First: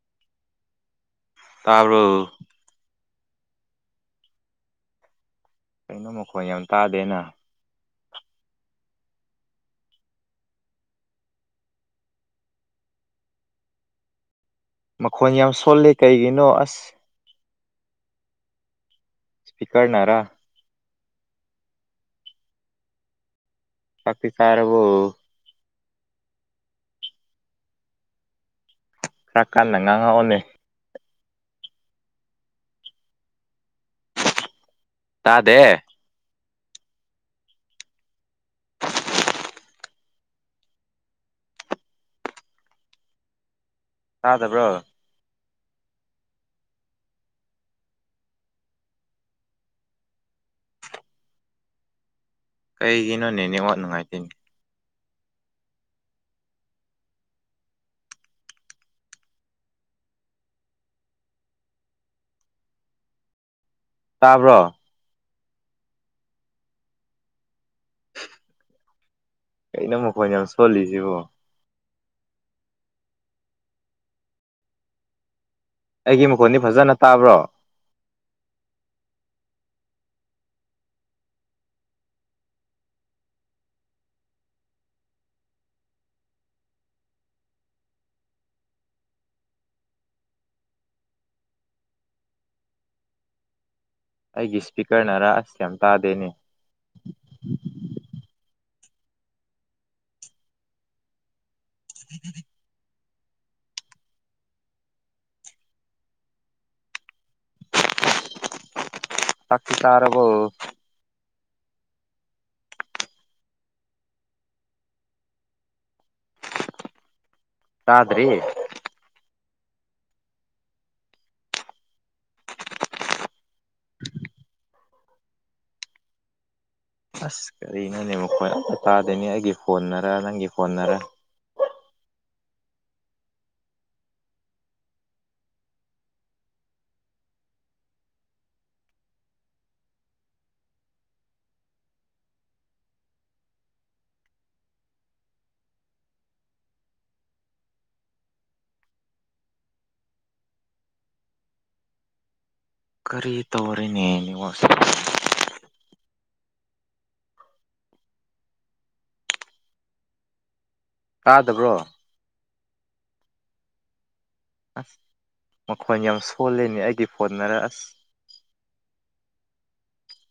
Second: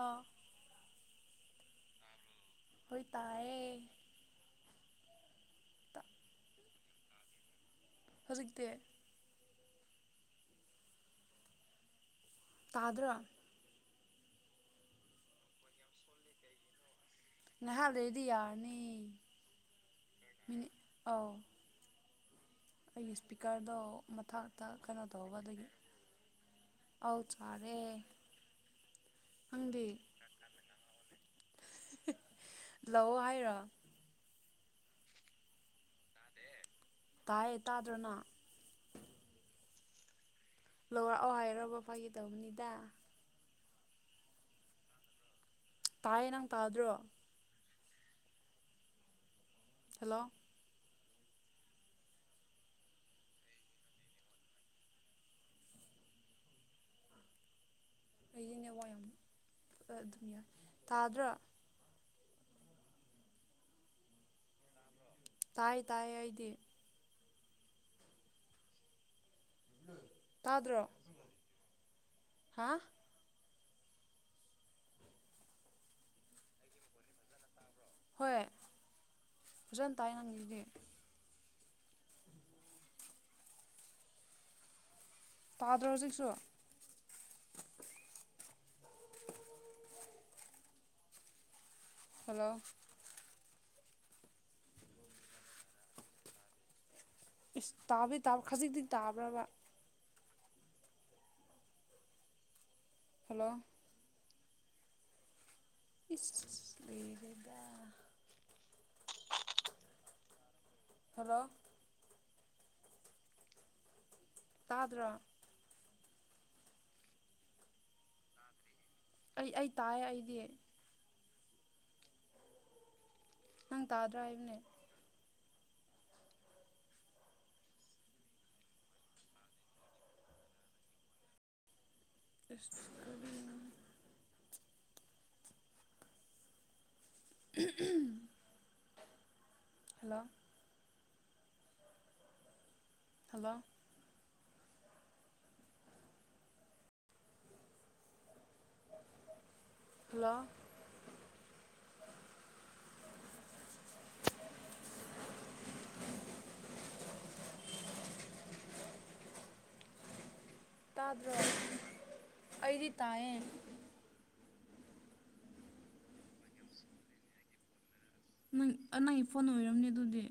ꯑꯥ ꯇꯥꯕꯔꯣ ꯍꯣꯏ ꯇꯥꯏꯌꯦ ꯀꯩꯅꯣ ꯃꯈꯣꯟ ꯌꯥꯝ ꯇꯥꯗꯦꯅ ꯍꯧꯖꯤꯛꯇꯤ ꯇꯥꯗ꯭ꯔꯥ ꯃꯈꯣꯟ ꯌꯥꯝ ꯁꯣꯜꯂꯤ ꯀꯩꯒꯤꯅꯣ ꯑꯁ ꯅꯍꯥꯟꯗꯩꯗꯤ ꯌꯥꯔꯅꯤ ꯄꯤꯀꯅꯥ ꯑꯥꯎ ꯑꯩꯒꯤ ꯏꯁꯄꯤꯀꯔꯗꯣ ꯆꯥꯛꯇꯤ ꯃꯊꯥꯛꯇ ꯀꯩꯅꯣ ꯆꯥꯔꯕꯣ ꯇꯒꯗꯒꯤ ꯑꯥꯎ ꯆꯔꯦ ꯈꯔ ꯀꯟꯅ ꯑꯪꯗꯤ ꯉꯥꯡꯉꯛꯑꯣꯅꯦ ꯂꯥꯛꯑꯣ ꯍꯥꯏꯔꯣ ꯇꯥꯗꯦ ꯇꯥꯏꯑꯦ ꯇꯥꯗ꯭ꯔꯅ ꯂꯔꯛꯑꯣ ꯍꯥꯏꯔꯔꯕ ꯐꯒꯦ ꯇꯧꯕꯅꯤꯗ ꯇꯥꯗꯕ꯭ꯔꯣ ꯇꯥꯏꯌꯦ ꯅꯪ ꯇꯥꯗ꯭ꯔꯣ ꯍꯜꯂꯣ ꯀꯩꯒꯤꯅꯣꯅꯦꯅꯦ ꯋꯥꯠ ꯅꯨꯡꯉꯥꯏꯇꯣꯏꯅꯦ ꯑꯩꯁꯅꯦ ꯋꯥ ꯌꯥꯝ ꯑꯗꯨꯝ ꯌꯥꯏ ꯇꯥꯗ꯭ꯔꯥ ꯇꯥꯕ꯭ꯔꯣ ꯇꯥꯏ ꯇꯥꯏ ꯑꯩꯗꯤ ꯀꯩꯅꯣ ꯃꯈꯣꯟ ꯌꯥꯝ ꯇꯥꯗ꯭ꯔꯣ ꯁꯣꯜꯂꯤꯁꯤꯕꯣ ꯍꯥ ꯑꯩꯒꯤ ꯃꯈꯣꯟꯗꯤ ꯐꯖꯅ ꯇꯥꯕ꯭ꯔꯣ ꯍꯣꯏ ꯐꯖꯅ ꯇꯥꯏ ꯅꯪꯒꯤꯗꯤ ꯇꯥ ꯔꯣꯖꯀ ꯁ ꯍꯜꯂꯣ ꯑꯩꯒꯤ ꯏꯁꯄꯤꯀꯔꯅꯔꯥ ꯑꯁ ꯌꯥꯝ ꯇꯥꯗꯦꯅꯦ ꯏꯁꯁ ꯇꯥꯕꯩ ꯇꯥꯕ ꯈꯖꯤꯛꯇꯤ ꯇꯥꯕ꯭ꯔꯕ ꯑꯗꯨꯗꯤ ꯍꯜꯂꯣ ꯏꯁ ꯂꯩꯕꯗ ꯇꯀꯤ ꯇꯥꯔꯕꯨ ꯈꯔꯣ ꯇꯥꯗ꯭ꯔꯥ ꯆꯗ꯭ꯔꯤ ꯑꯩ ꯑꯩ ꯇꯥꯏ ꯑꯩꯗꯤ ꯅꯪ ꯇꯥꯗ꯭ꯔꯥ ꯍꯥꯏꯕꯅꯦ ꯑꯁ ꯀꯔꯤꯅꯅꯦꯕꯣꯏ ꯑꯇꯥꯗꯣꯏꯅꯤ ꯑꯩꯒꯤ ꯐꯣꯟꯅꯔ ꯅꯪꯒꯤ ꯐꯣꯟꯅꯔ ꯇꯁ ꯍꯜꯂꯣ ꯍꯜꯂꯣ ꯍꯜꯂꯣ ꯀꯔꯤ ꯇꯧꯔꯤꯅꯦꯅꯦꯉꯣꯁꯦ ꯇꯥꯗ꯭ꯔ ꯇꯥꯗꯕ꯭ꯔꯣ ꯑꯩꯗꯤ ꯇꯥꯏꯌꯦ ꯑꯁ ꯃꯈꯣꯟ ꯌꯥꯝ ꯁꯣꯜꯂꯤꯅꯦ ꯑꯩꯗꯤ ꯐꯣꯟꯠꯅꯔ ꯑꯁ ꯅꯪ ꯅꯪꯒꯤ ꯐꯣꯟ ꯑꯣꯏꯔꯝꯅꯤ ꯑꯗꯨꯗꯤ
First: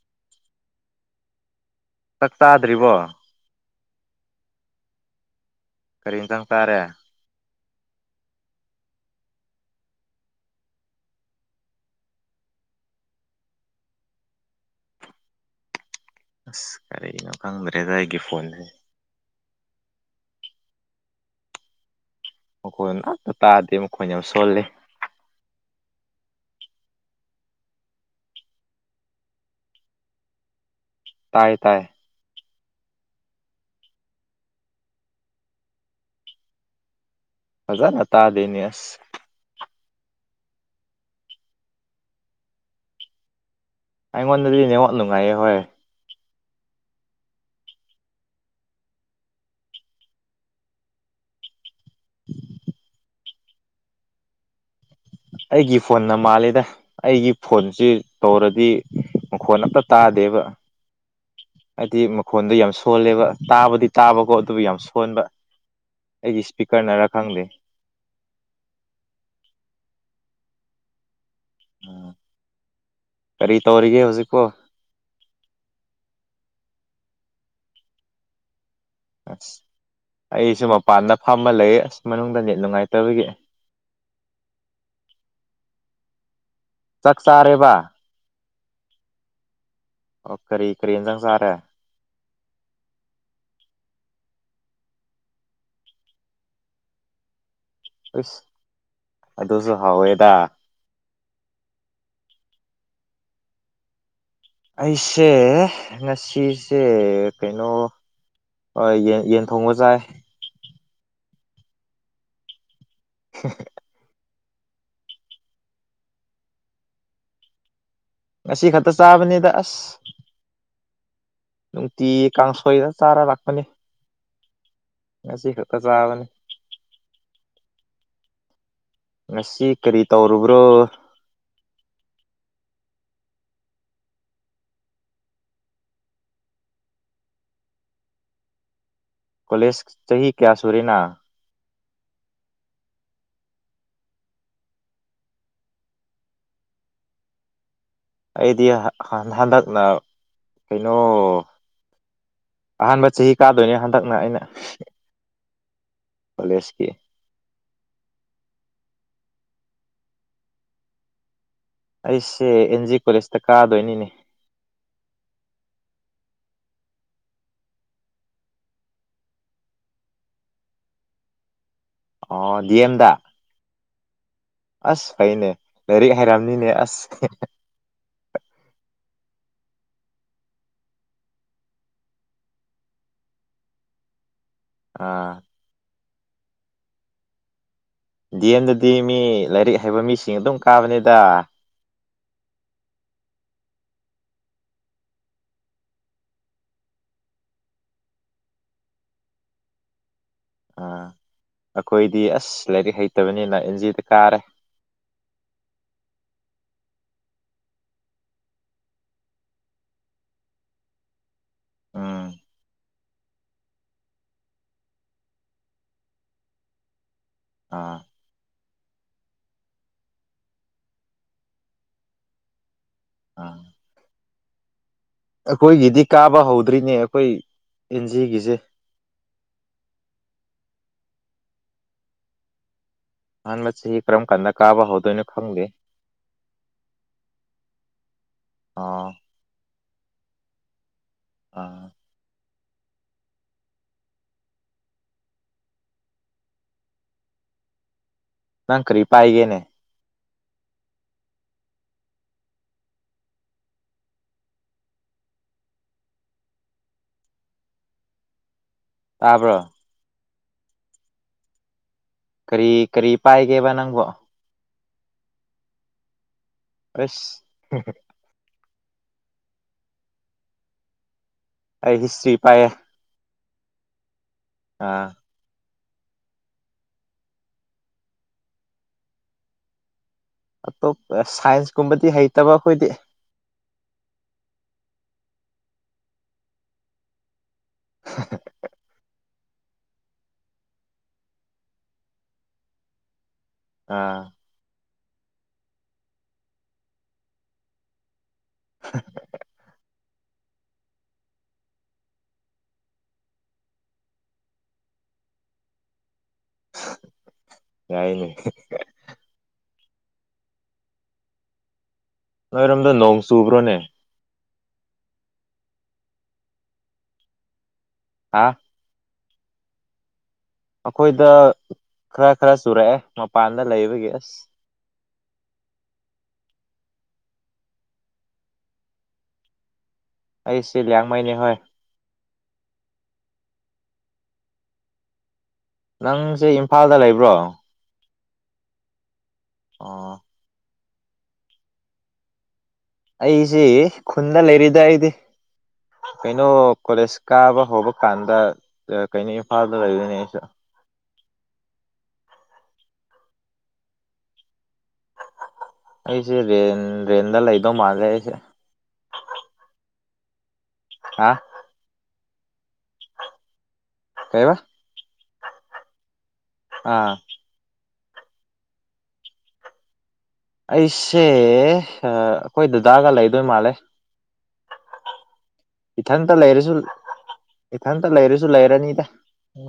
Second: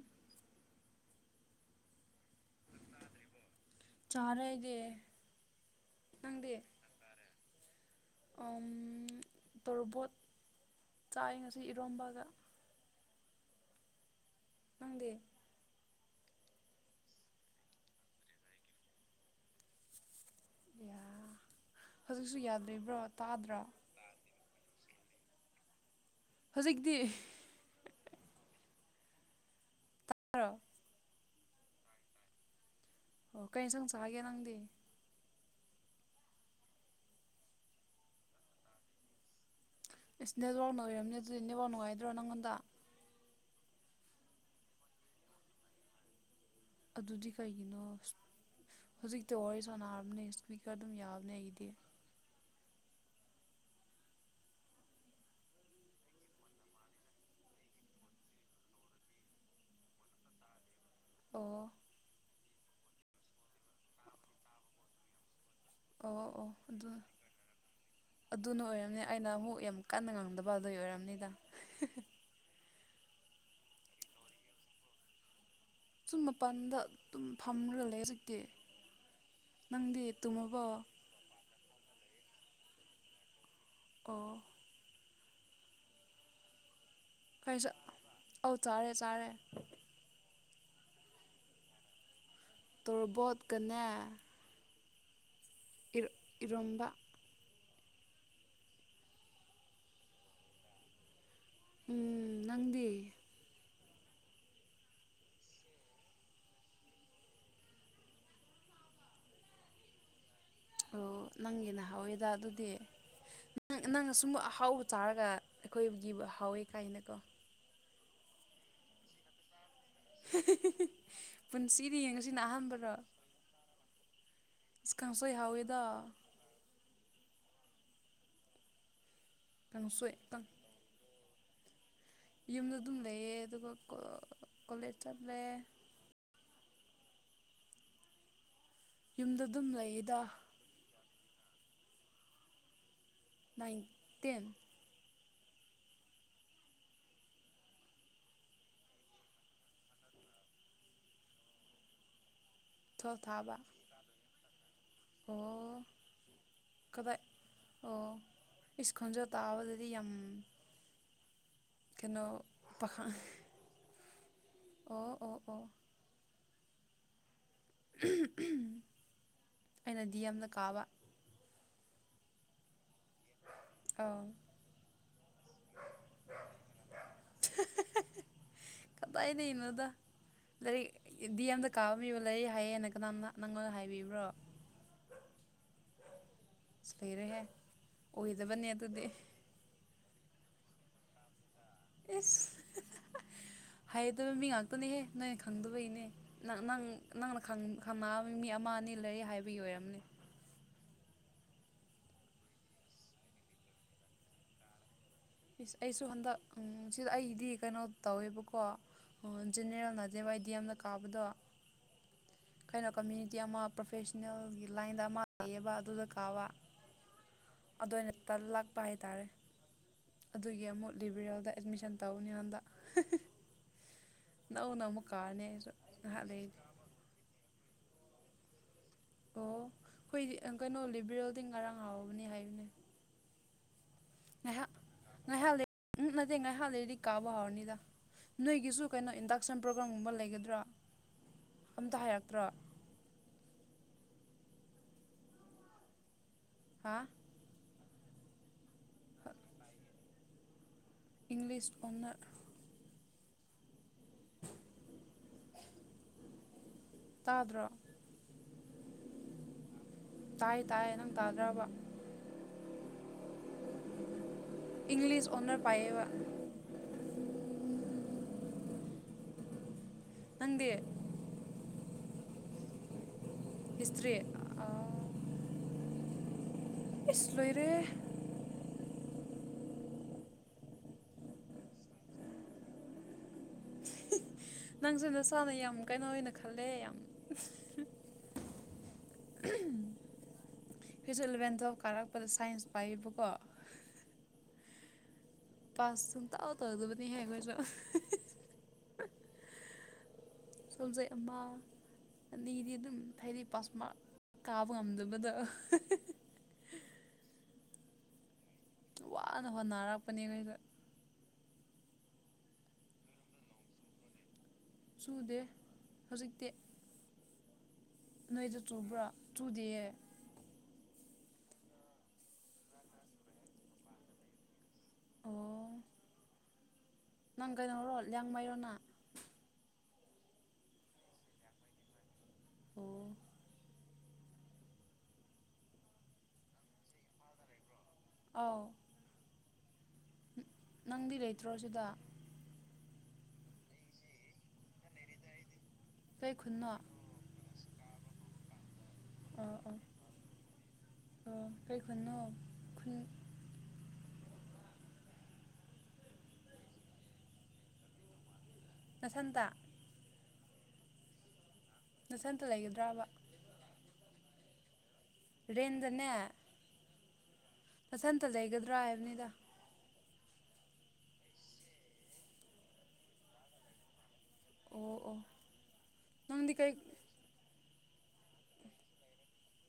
ꯆꯥꯛ ꯆꯥꯗ꯭ꯔꯤꯕꯣ ꯆꯔꯒ ꯀꯔꯤꯝꯇꯪ ꯇꯥꯔꯦ ꯇꯣꯔꯕꯣꯠ ꯆꯥꯏ ꯉꯁꯤ ꯏꯔꯣꯝꯕꯒ ꯅꯪꯗꯦ ꯑꯁ ꯀꯔꯤꯅꯣ ꯈꯪꯗ꯭ꯔꯦꯖ ꯑꯩꯒꯤ ꯐꯣꯟꯁꯦ ꯌꯥ ꯍꯧꯖꯤꯛꯁꯨ ꯌꯥꯗ꯭ꯔꯤꯕ꯭ꯔꯣ ꯇꯥꯗ꯭ꯔꯣ ꯑꯩꯈꯣꯏꯅ ꯌꯥꯝ ꯁꯣꯜꯂꯦ ꯍꯧꯖꯤꯛꯇꯤ ꯃꯔꯔꯣ ꯇꯥꯏ ꯇꯥꯏ ꯑꯣ ꯀꯩꯅ ꯁꯪ ꯆꯥꯒꯦ ꯅꯪꯗꯤ ꯍꯖꯥꯅ ꯇꯥꯗꯅꯤꯁ ꯑꯦꯁ ꯅꯦ ꯋꯥꯎ ꯅꯣꯏ ꯑꯣꯏꯔꯔꯕꯅꯦ ꯑꯗꯨꯗꯤ ꯏ ꯅꯦꯋꯥꯎ ꯅꯨꯡꯉꯥꯏꯗ꯭ꯔꯣ ꯅꯪꯉꯣꯟꯗ ꯑꯩꯉꯣꯟꯗꯗꯤ ꯅꯉꯣꯟꯠ ꯅꯨꯡꯉꯥꯏꯑꯌꯦ ꯍꯣꯏ ꯑꯗꯨꯗꯤ ꯀꯩꯒꯤꯅꯣ ꯍꯧꯖꯤꯛꯇꯤ ꯋꯥꯔꯤ ꯁꯥꯟꯅꯔꯕꯅꯦ ꯏꯁꯄꯤꯀꯔ ꯑꯗꯨꯝ ꯌꯥꯕꯅꯦ ꯑꯩꯗꯤ ꯑꯩꯒꯤ ꯐꯣꯟꯅ ꯃꯥꯜꯂꯤꯦꯗ ꯑꯩꯒꯤ ꯐꯣꯟꯁꯤ ꯇꯧꯔꯗꯤ ꯃꯈꯣꯟ ꯑꯝꯇ ꯇꯥꯗꯦꯕ ꯑꯣ ꯍꯥꯏꯗꯤ ꯃꯈꯣꯟꯗꯣ ꯌꯥꯝ ꯁꯣꯜꯂꯦꯕ ꯇꯥꯕꯨꯗꯤ ꯇꯥꯕꯀꯣ ꯑꯗꯨꯕꯨ ꯌꯥꯝ ꯁꯣꯟꯕ ꯑꯣ ꯑꯩꯒꯤ ꯑꯣ ꯑꯗꯨ ꯏꯁꯄꯤꯀꯔꯅꯔꯥ ꯈꯪꯗꯦ ꯑꯗꯨꯅ ꯑꯣꯏꯔꯝꯅꯤ ꯑꯩꯅ ꯑꯃꯨꯛ ꯌꯥꯝ ꯀꯟꯅ ꯉꯥꯡꯗꯕ ꯑꯗꯨꯒꯤ ꯑꯣꯏꯔꯝꯅꯤꯗ ꯎꯝ ꯀꯔꯤ ꯇꯧꯔꯤꯒꯦ ꯍꯧꯖꯤꯛꯄꯣ ꯁꯨꯝ ꯃꯄꯥꯟꯗ ꯑꯗꯨꯝ ꯐꯝꯔ ꯂꯩ ꯍꯧꯖꯤꯛꯇꯤ ꯑꯁ ꯅꯪꯗꯤ ꯇꯨꯝꯃꯕꯣ ꯑꯩꯁꯨ ꯃꯄꯥꯟꯗ ꯐꯝꯕ ꯂꯩ ꯑꯁ ꯃꯅꯨꯡꯗꯅꯤ ꯅꯨꯡꯉꯥꯏꯇꯕꯒꯤ ꯑꯥ ꯆꯥꯛ ꯀꯩ ꯆꯥꯔꯦꯕ ꯑꯧ ꯆꯥꯔꯦ ꯆꯥꯔꯦ ꯑꯣ ꯀꯔꯤ ꯀꯔꯤꯟꯖꯪ ꯆꯥꯔꯦ ꯇꯣꯔꯕꯣꯠꯀꯅꯦ ꯏꯔ ꯏꯔꯣꯝꯕ ꯍꯁ ꯑꯗꯨꯁꯨ ꯍꯥꯎꯋꯦꯗ ꯎꯝ ꯅꯪꯗꯤ ꯑꯩꯁꯦ ꯉꯁꯤꯁꯦ ꯀꯩꯅꯣ ꯍꯣꯏ ꯌꯦ ꯌꯦꯟ ꯊꯣꯡꯕ ꯆꯥꯏ ꯑꯣ ꯅꯪꯒꯤꯅ ꯍꯥꯎꯋꯦꯗ ꯑꯗꯨꯗꯤ [unintelligible] ꯅꯪ ꯅꯪ ꯑꯁꯨꯝꯕ ꯑꯍꯥꯎꯕ ꯆꯥꯔꯒ ꯑꯩꯈꯣꯏꯒꯤꯕꯨ ꯍꯥꯎꯋꯦ ꯀꯥꯏꯅꯀꯣ ꯉꯁꯤ ꯈꯛꯇ ꯆꯥꯕꯅꯤꯗ ꯑꯁ ꯄꯨꯟꯁꯤꯗꯤ ꯅꯨꯡꯇꯤ ꯉꯁꯤꯅ ꯀꯥꯡꯁꯣꯏꯗ ꯑꯍꯥꯟꯕꯔꯣ ꯆꯥꯔꯥ ꯂꯥꯛꯄꯅꯦ ꯑꯁ ꯀꯥꯡꯁꯣꯏꯍꯥꯎꯋꯦꯗ ꯉꯁꯤ ꯀꯔꯤ ꯀꯥꯡꯁꯣꯏ ꯇꯧꯨꯔꯕ꯭ꯔꯣ ꯌꯨꯝꯗ ꯑꯗꯨꯝ ꯂꯩꯌꯦ ꯑꯗꯨꯒ ꯀꯣꯂꯦꯖ ꯆꯠꯂꯦ ꯌꯨꯝꯗ ꯑꯗꯨꯝ ꯀꯣꯂꯦꯖ ꯂꯩꯌꯦꯗ ꯆꯍꯤ ꯀꯌꯥ ꯁꯨꯔꯦꯅ ꯅꯥꯏꯟꯇꯦꯟ ꯑꯩꯗꯤ ꯍꯟꯗꯛꯅ ꯀꯩꯅꯣ ꯑꯍꯥꯟꯕ ꯇꯨꯋꯦꯜꯐ ꯆꯍꯤ ꯊꯥꯕ ꯀꯥꯗꯣꯏꯅꯦ ꯍꯟꯗꯛꯅ ꯑꯩꯅ ꯑꯣ ꯀꯣꯂꯦꯖꯀꯤ ꯀꯗꯥꯥꯏ ꯑꯣ ꯏꯁꯤꯁ ꯈꯣꯟꯖꯣ ꯇꯥꯕꯗꯗꯤ ꯌꯥꯝ ꯀꯩꯅꯣ ꯑꯩꯁꯦ ꯑꯦꯟ ꯖꯤ ꯄꯥꯈꯪ ꯀꯣꯂꯦꯖꯇ ꯀꯥꯗꯣꯏꯅꯤꯅꯦ ꯑꯣ ꯑꯣ ꯑꯣ ꯑꯩꯅꯗꯤ ꯌꯥꯝꯅ ꯀꯥꯕ ꯑꯣ ꯗꯤꯑꯦꯝꯗꯗꯥ ꯑꯥ ꯑꯁ ꯐꯩꯅꯦ ꯂꯥꯏꯔꯤꯛ ꯍꯩꯔꯝꯅꯤꯅꯦ ꯑꯁ ꯀꯗꯥꯅꯦꯅ ꯑꯣ ꯂꯥꯏꯔꯤꯛ ꯗꯤ ꯑꯦꯝꯗ ꯀꯥꯕ ꯃꯤꯕ ꯂꯥꯏꯔꯤꯛ ꯍꯥꯏꯌꯦꯦꯅ ꯀꯅꯥ ꯅꯪꯉꯣꯟꯗ ꯍꯥꯏꯕꯤꯕ꯭ꯔꯣ ꯑꯥ ꯁꯤꯔꯦꯍꯦ ꯍꯥꯏ ꯗꯤ ꯑꯦꯝꯗꯗꯤ ꯃꯤ ꯂꯥꯏꯔꯤꯛ ꯍꯩꯕ ꯃꯤꯁꯤꯡ ꯑꯗꯨꯝ ꯀꯥꯕꯅꯤꯗ ꯑꯦꯁ ꯍꯥꯏꯗꯕ ꯃꯤ ꯉꯥꯛꯇꯅꯦꯍꯦ ꯅꯣꯏꯅ ꯈꯪꯗꯕꯩꯅꯦ ꯅꯪ ꯅꯪ ꯅꯪꯅ ꯈꯪꯉꯛꯑꯕ ꯃꯤ ꯑꯃ ꯑꯅꯤ ꯂꯩꯔꯤ ꯍꯥꯏꯕꯒꯤ ꯑꯣꯏꯔꯝꯅꯤ ꯑ ꯑꯩꯈꯣꯏꯗꯤ ꯑꯁ ꯂꯥꯏꯔꯤꯛ ꯍꯩꯇꯕꯅꯤꯅ ꯑꯦꯟꯖꯤꯗ ꯀꯥꯔꯦ ꯏꯁꯁ ꯑꯩꯁꯨ ꯍꯟꯗꯛ ꯁꯤꯗ ꯑꯩꯗꯤ ꯀꯩꯅꯣ ꯇꯧꯋꯦꯕꯀꯣ ꯑꯣ ꯖꯦꯅꯦꯔꯦꯜ ꯅꯗꯦꯕꯏꯗꯤ ꯌꯥꯝꯅ ꯀꯥꯕꯗꯣ ꯎꯝ ꯀꯩꯅꯣ ꯀꯝꯃ꯭ꯌꯨꯅꯤꯇꯤ ꯑꯃ ꯄ꯭ꯔꯣꯐꯦꯁꯅꯦꯜꯒꯤ ꯂꯥꯏꯟꯗ ꯑꯃ ꯂꯩꯌꯦꯕ ꯑꯗꯨꯗ ꯀꯥꯕ ꯑꯥ ꯑꯗꯨꯏ ꯅꯇ ꯂꯥꯛꯄ ꯍꯥꯏꯇꯥꯔꯦ ꯑꯗꯨꯒꯤ ꯑꯃꯨꯛ ꯂꯤꯕꯤꯔꯦꯜꯗ ꯑꯦꯠꯃꯤꯁꯟ ꯇꯧꯅꯤꯉꯣꯟꯗ ꯑꯥ ꯅꯧ ꯑꯃꯨꯛ ꯀꯥꯔꯦ ꯑꯩꯈꯣꯏꯒꯤꯗꯤ ꯀꯥꯕ ꯍꯧꯗ꯭ꯔꯤꯅꯦ ꯑꯩꯈꯣꯏ ꯑꯦꯟꯖꯤꯒꯤꯁꯦ ꯑꯣ ꯑꯩꯈꯣꯏꯗꯤ ꯀꯩꯅꯣ ꯂꯤꯕꯔꯦꯜꯗꯤ ꯉꯔꯥꯡ ꯍꯥꯎꯕꯅꯦ ꯍꯥꯏꯕꯅꯦ ꯑꯍꯥꯟꯕ ꯆꯍꯤ ꯀꯔꯝ ꯀꯥꯟꯗ ꯉꯥꯏꯍꯥꯛ ꯀꯥꯕ ꯍꯧꯗꯣꯏꯅꯣ ꯉꯥꯏꯍꯥꯛ ꯈꯪꯗꯦ ꯂꯩ ꯎ ꯅꯠꯇꯦ ꯉꯥꯏꯍꯥꯛ ꯂꯩꯗꯤ ꯀꯥꯕ ꯍꯧꯥꯎꯔꯅꯤꯗ ꯅꯣꯏꯒꯤꯁꯨ ꯑꯥ ꯀꯩꯅꯣ ꯏꯟꯗꯛꯁꯟ ꯄ꯭ꯔꯣꯒ꯭ꯔꯝꯒꯨꯝꯕ ꯂꯩꯒꯗ꯭ꯔꯥ ꯑꯥ ꯑꯝꯇ ꯍꯥꯏꯔꯛꯇ꯭ꯔꯣ ꯍꯥꯥ ꯅꯪ ꯀꯔꯤ ꯄꯥꯏꯒꯦꯅꯦ ꯏꯪꯂꯤꯁ ꯑꯣꯟꯅ ꯇꯥꯗ꯭ꯔꯥ ꯇꯥꯕ꯭ꯔꯣ ꯇꯥꯏ ꯇꯥꯏ ꯅꯝ ꯇꯥꯗ꯭ꯔꯕ ꯀꯔꯤ ꯀꯔꯤ ꯄꯥꯏꯒꯦꯕ ꯅꯪꯕꯣ ꯏꯪꯂꯤꯁ ꯑꯣꯅꯔ ꯄꯥꯌꯦꯕ ꯑꯁ ꯅꯪꯗꯦ ꯑꯩ ꯍꯤꯁꯇ꯭ꯔꯤ ꯄꯥꯏꯌꯦ ꯍꯤꯁꯇ꯭ꯔꯤ ꯑꯥ ꯏꯁꯁꯂꯣꯏꯔꯦ ꯑꯇꯣꯞꯄ ꯁꯥꯏꯟꯁ ꯀꯨꯝꯕꯗꯤ ꯍꯩꯇꯕ ꯑꯩꯈꯣꯏꯗꯤ꯫ ꯅꯪꯖꯦ ꯅꯁꯥꯥꯅ ꯌꯥꯝ ꯀꯩꯅꯣ ꯑꯣꯏꯅ ꯈꯜꯂꯦ ꯌꯥꯝ꯫ ꯐꯤꯖꯨꯂꯨꯔꯦꯟꯇꯣ ꯀꯥꯔꯛꯄꯗ ꯁꯥꯏꯟꯁ ꯄꯥꯏꯌꯦꯕꯀꯣ꯫ ꯑꯥ ꯄꯥꯁ ꯁꯨꯡꯇꯧ ꯇꯧꯗꯕꯅꯤꯍꯦ ꯑꯩꯈꯣꯏꯁꯨ꯫ ꯁꯣꯟꯖꯩ ꯑꯃꯃꯥ ꯑꯅꯤꯗꯤ ꯑꯗꯨꯝ ꯍꯥꯏꯗꯤ ꯄꯥꯁꯃꯥꯛ ꯀꯥꯕ ꯉꯝꯗꯕꯗꯣ꯫ ꯌꯥꯏꯌꯦ ꯋꯥꯅ ꯍꯣꯠꯅꯔꯛꯄꯅꯦ ꯑꯈꯣꯏꯁꯨ꯫ ꯅꯣꯏꯔꯣꯝꯗꯣ ꯅꯣꯡ ꯆꯨꯕ꯭ꯔꯣꯅꯦ꯫ ꯆꯨꯗꯦ ꯍꯧꯖꯤꯛꯇꯤ ꯍꯥ ꯅꯣꯏꯖꯨ ꯆꯨꯕ꯭ꯔꯣ ꯆꯨꯗꯤꯌꯦ ꯑꯩꯈꯣꯏꯗ ꯈꯔ ꯈꯔ ꯆꯨꯔꯛꯑꯦ ꯃꯄꯥꯟꯗ ꯂꯩꯕꯒꯤ ꯑꯁ꯫ ꯑꯣ ꯅꯪ ꯀꯩꯅꯣꯔꯣ ꯂꯤꯌꯥꯡꯃꯩꯔꯣ ꯅꯪ꯫ ꯑꯩꯁꯦ ꯂꯤꯌꯥꯡꯃꯩꯅꯤ ꯍꯣꯏ꯫ ꯑꯣ ꯅꯪꯁꯦ ꯏꯝꯐꯥꯜꯗ ꯂꯩꯕ꯭ꯔꯣ꯫ ꯑꯥꯎ ꯑꯣ ꯅꯪꯗꯤ ꯂꯩꯇ꯭ꯔꯣ ꯁꯤꯗ꯫ ꯑꯩꯁꯤ ꯈꯨꯟꯗ ꯂꯩꯔꯤꯗ ꯑꯩꯗꯤ꯫ ꯀꯩ ꯀꯩꯅꯣ ꯈꯨꯟꯅꯣ ꯑꯣ ꯀꯣꯂꯦꯖ ꯀꯥꯕ ꯍꯧꯕ ꯀꯥꯟꯗ ꯀꯩꯅꯣ ꯏꯝꯐꯥꯜꯗ ꯑꯣ ꯂꯩꯗꯣꯏꯅꯦ ꯑꯩꯁꯨ꯫ ꯑꯣ ꯀꯩ ꯈꯨꯟꯅꯣ ꯈꯨꯟ ꯑꯩꯁꯦ ꯔꯦꯟ ꯔꯦꯟꯗ ꯂꯩꯗꯧ ꯃꯥꯜꯂꯦ ꯑꯩꯁꯦ꯫ ꯅꯊꯟꯇ ꯍꯥ ꯅꯊꯟꯇ ꯂꯩꯒꯗ꯭ꯔꯕ ꯀꯩꯕ ꯔꯦꯟꯗꯅꯦ ꯑꯥ ꯅꯊꯟꯇ ꯂꯩꯒꯗ꯭ꯔꯥ ꯍꯥꯏꯕꯅꯤꯗ꯫ ꯑꯩꯁꯦ ꯑ ꯑꯩꯈꯣꯏ ꯗꯗꯥꯒ ꯂꯩꯗꯣꯏ ꯃꯥꯜꯂꯦ꯫ ꯑꯣ ꯑꯣ ꯏꯊꯟꯇ ꯅꯪꯗꯤ ꯀꯩ ꯂꯩꯔꯁꯨ ꯏꯊꯟꯇ ꯂꯩꯔꯁꯨ ꯂꯩꯔꯅꯤꯗ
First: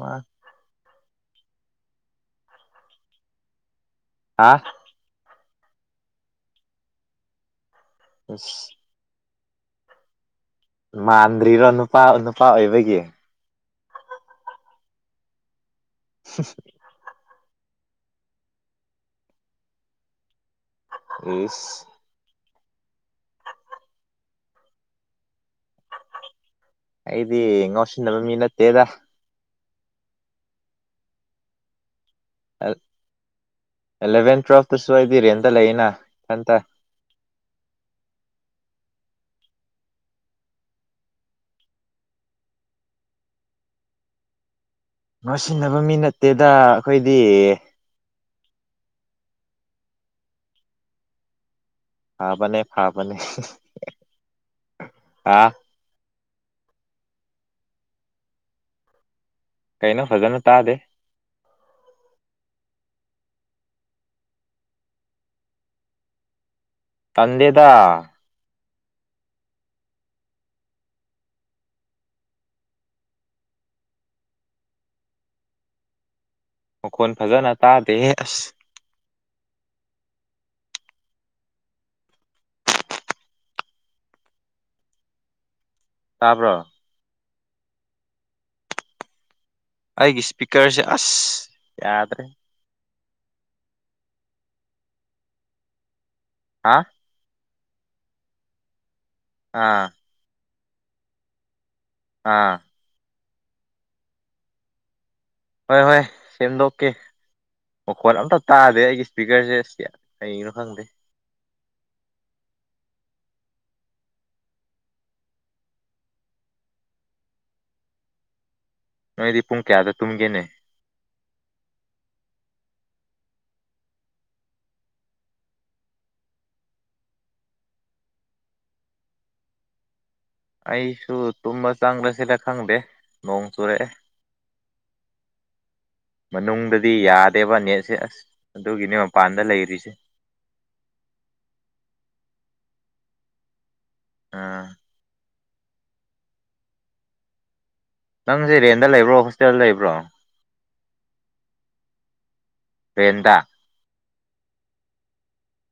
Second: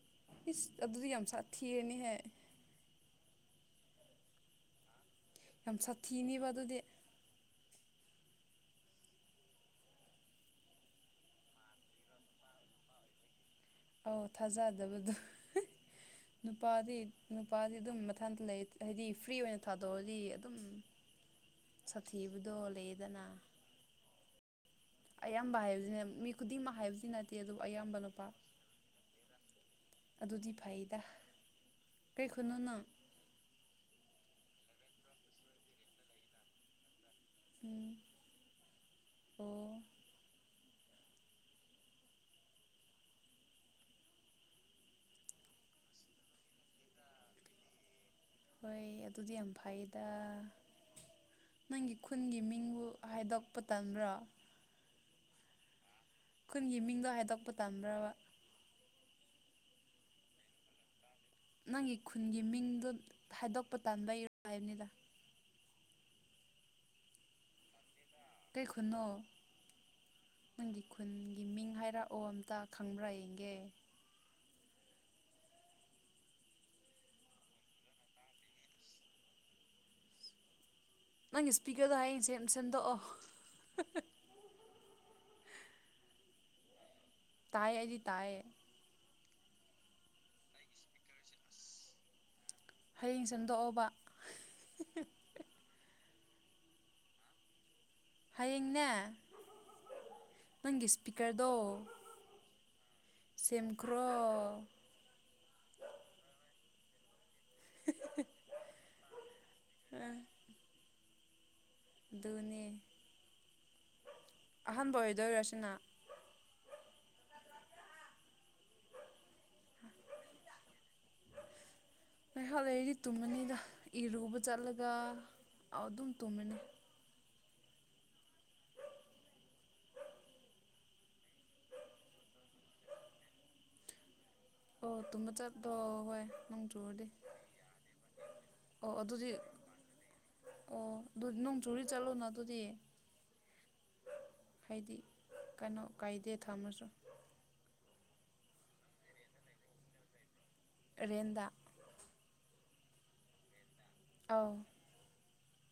ꯋꯥ ꯏꯁ ꯑꯗꯨꯗꯤ ꯌꯥꯝ ꯁꯥꯊꯤꯔꯅꯤꯍꯦ꯫ ꯍꯥꯥ ꯌꯥꯝ ꯁꯥꯊꯤꯅꯤꯕ ꯑꯗꯨꯗꯤ꯫ ꯑꯁ ꯃꯥꯟꯗ꯭ꯔꯤꯔꯣ ꯅꯨꯄꯥ ꯅꯨꯄꯥ ꯑꯣꯏꯕꯒꯤ꯫ ꯑꯧ ꯊꯥꯖꯗꯕꯗꯣ ꯅꯨꯄꯥꯗꯤ ꯅꯨꯄꯥꯗꯤ ꯑꯗꯨꯝ ꯃꯊꯟꯇ ꯂꯩ ꯍꯥꯏꯗꯤ ꯐ꯭ꯔꯤ ꯑꯣꯏꯅ ꯊꯥꯗꯣꯛꯑꯗꯤ ꯑꯗꯨꯝ꯫ ꯏꯁ ꯁꯥꯊꯤꯕꯗꯣ ꯂꯩꯗꯅ ꯑꯌꯥꯝꯕ ꯍꯥꯏꯕꯅꯦ ꯃꯤ ꯈꯨꯗꯤꯡꯃꯛ ꯍꯥꯏꯕꯗꯤ ꯅꯠꯇꯦ ꯑꯩꯗꯤ ꯑꯗꯨꯕꯨ ꯑꯌꯥꯝꯕ ꯉꯥꯎꯁꯤꯟꯅꯕ ꯅꯨꯄꯥ꯫ ꯃꯤ ꯅꯠꯇꯦꯗ ꯑꯗꯨꯗꯤ ꯐꯩꯗ ꯀꯩ ꯈꯨꯟꯅꯣ ꯅꯪ꯫ ꯑꯦꯂꯦꯚꯦꯟ ꯇꯨꯋꯦꯜꯞꯇꯁꯨ ꯑꯩꯗꯤ ꯔꯦꯟꯗ ꯂꯩꯅ ꯏꯊꯟꯇ꯫ ꯎꯝ ꯑꯣ ꯉꯥꯎꯁꯤꯟꯅꯕ ꯃꯤ ꯅꯠꯇꯦꯗ ꯑꯩꯈꯣꯏꯗꯤ꯫ ꯍꯣꯏ ꯑꯗꯨꯗꯤ ꯌꯥꯝ ꯐꯩꯌꯦꯗ ꯅꯪꯒꯤ ꯈꯨꯟꯒꯤ ꯐꯕꯅꯦ ꯃꯤꯡꯕꯨ ꯍꯥꯏꯗꯣꯛꯄ ꯇꯝꯕ꯭ꯔꯣ ꯑꯥ ꯈꯨꯈꯟꯒꯤ ꯃꯤꯡꯗꯣ ꯍꯥꯏꯗꯣꯛꯄ ꯇꯝꯗ꯭ꯔꯕ ꯀꯩꯅꯣ ꯐꯖꯅ ꯇꯥꯗꯦ ꯅꯪꯒꯤ ꯈꯨꯟꯒꯤ ꯃꯤꯡꯗꯨ ꯍꯥꯏꯗꯣꯛꯄ ꯇꯥꯟꯕ ꯏꯔ ꯍꯥꯏꯕꯅꯤꯗ ꯇꯗꯦꯗ ꯀ ꯈꯨꯅꯣ ꯅꯪꯒꯤ ꯈꯨꯟꯒꯤ ꯃꯤꯡ ꯍꯥꯏꯔꯛꯑꯣ ꯑꯝꯇ ꯈꯪꯕ꯭ꯔꯥ ꯌꯦꯡꯒꯦ ꯃꯈꯣꯟ ꯐꯖꯅ ꯇꯥꯗꯦꯍꯦ ꯑꯁ ꯅꯪꯒꯤ ꯏꯁꯄꯤꯀꯔꯗꯣ ꯍꯌꯦꯡ ꯁꯦꯝ ꯁꯦꯝꯟꯗꯣꯛꯑꯣ ꯇꯥꯕ꯭ꯔꯣ ꯇꯥꯏꯌꯦ ꯍꯥꯏꯗꯤ ꯇꯥꯏꯌꯦ ꯑꯩꯒꯤ ꯏꯁꯄꯤꯀꯔꯁꯦ ꯑꯁ ꯌꯥꯗ꯭ꯔꯦ ꯍꯌꯦꯡ ꯁꯦꯝꯗꯣꯛꯑꯣꯕ ꯍꯥꯥ ꯍꯌꯦꯡꯅꯦ ꯑꯥ ꯅꯪꯒꯤ ꯏꯁꯄꯤꯀꯔꯗꯣ ꯑꯥ ꯁꯤꯝꯈ꯭ꯔꯣ ꯍꯣꯏ ꯍꯣꯏ ꯁꯦꯝꯗꯣꯛꯀꯦ ꯃꯈꯣꯜ ꯑꯝꯇ ꯇꯥꯗꯦ ꯑꯩꯒꯤ ꯏꯁꯄꯤꯀꯔꯁꯦ ꯑꯁ ꯌꯥ- ꯑꯝ ꯀꯩꯒꯤꯅꯣ ꯈꯪꯗꯦ ꯑꯗꯨꯅꯦ ꯑꯍꯥꯟꯕ ꯑꯣꯏꯗꯣꯏꯔꯁꯤꯅ ꯅꯣꯏꯗꯤ ꯄꯨꯡ ꯀꯌꯥꯗ ꯇꯨꯝꯒꯦꯅꯦ ꯉꯥꯏꯍꯥꯛ ꯂꯩꯗꯤ ꯇꯨꯝꯃꯅꯤꯗ ꯏꯔꯨꯕ ꯆꯠꯂꯒ ꯑꯗꯨꯝ ꯇꯨꯝꯃꯅꯤ ꯑꯩꯁꯨ ꯇꯨꯝꯃ ꯆꯪꯗ꯭ꯔꯁꯤꯗ ꯈꯪꯗꯦ ꯅꯣꯡ ꯆꯨꯔꯛꯑꯦ ꯑꯣ ꯇꯨꯝꯕ ꯆꯠꯂꯣ ꯍꯣꯏ ꯅꯣꯡ ꯃꯅꯨꯡꯗꯗꯤ ꯆꯨꯔꯗꯤ ꯌꯥꯗꯦꯕ ꯅꯦꯠꯁꯦ ꯑꯁ ꯑꯣ ꯑꯗꯨꯒꯤꯅꯦ ꯑꯗꯨꯗꯤ ꯃꯄꯥꯟꯗ ꯂꯩꯔꯤꯁꯦ ꯑꯣ ꯑꯗꯨ ꯅꯪ ꯨꯔꯤ ꯆꯂꯨꯅ ꯑꯗꯨꯗꯤ ꯑꯥ ꯍꯥꯏꯗꯤ ꯀꯩꯅꯣ ꯀꯥꯏꯗꯦ ꯊꯝꯃꯁꯨ ꯅꯪ ꯦ ꯔꯦꯟꯗ ꯂꯩꯕ꯭ꯔꯣ ꯍꯣꯁꯇꯦꯜꯗ ꯂꯩꯕ꯭ꯔꯣ ꯔꯦꯟꯗ ꯄꯦꯟꯗ ꯑꯥꯎ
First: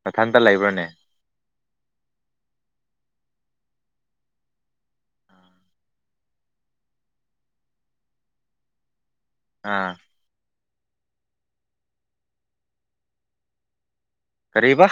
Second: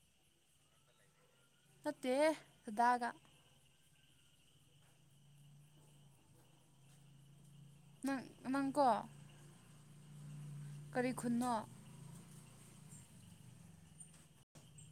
ꯃꯊꯟꯇ ꯂꯩꯕ꯭ꯔꯅꯦ ꯁꯠꯇꯦꯗꯒ ꯅꯪ ꯅꯪꯀꯣ ꯑꯥ ꯀꯔꯤꯈꯟꯅꯣ ꯀꯔꯤꯕ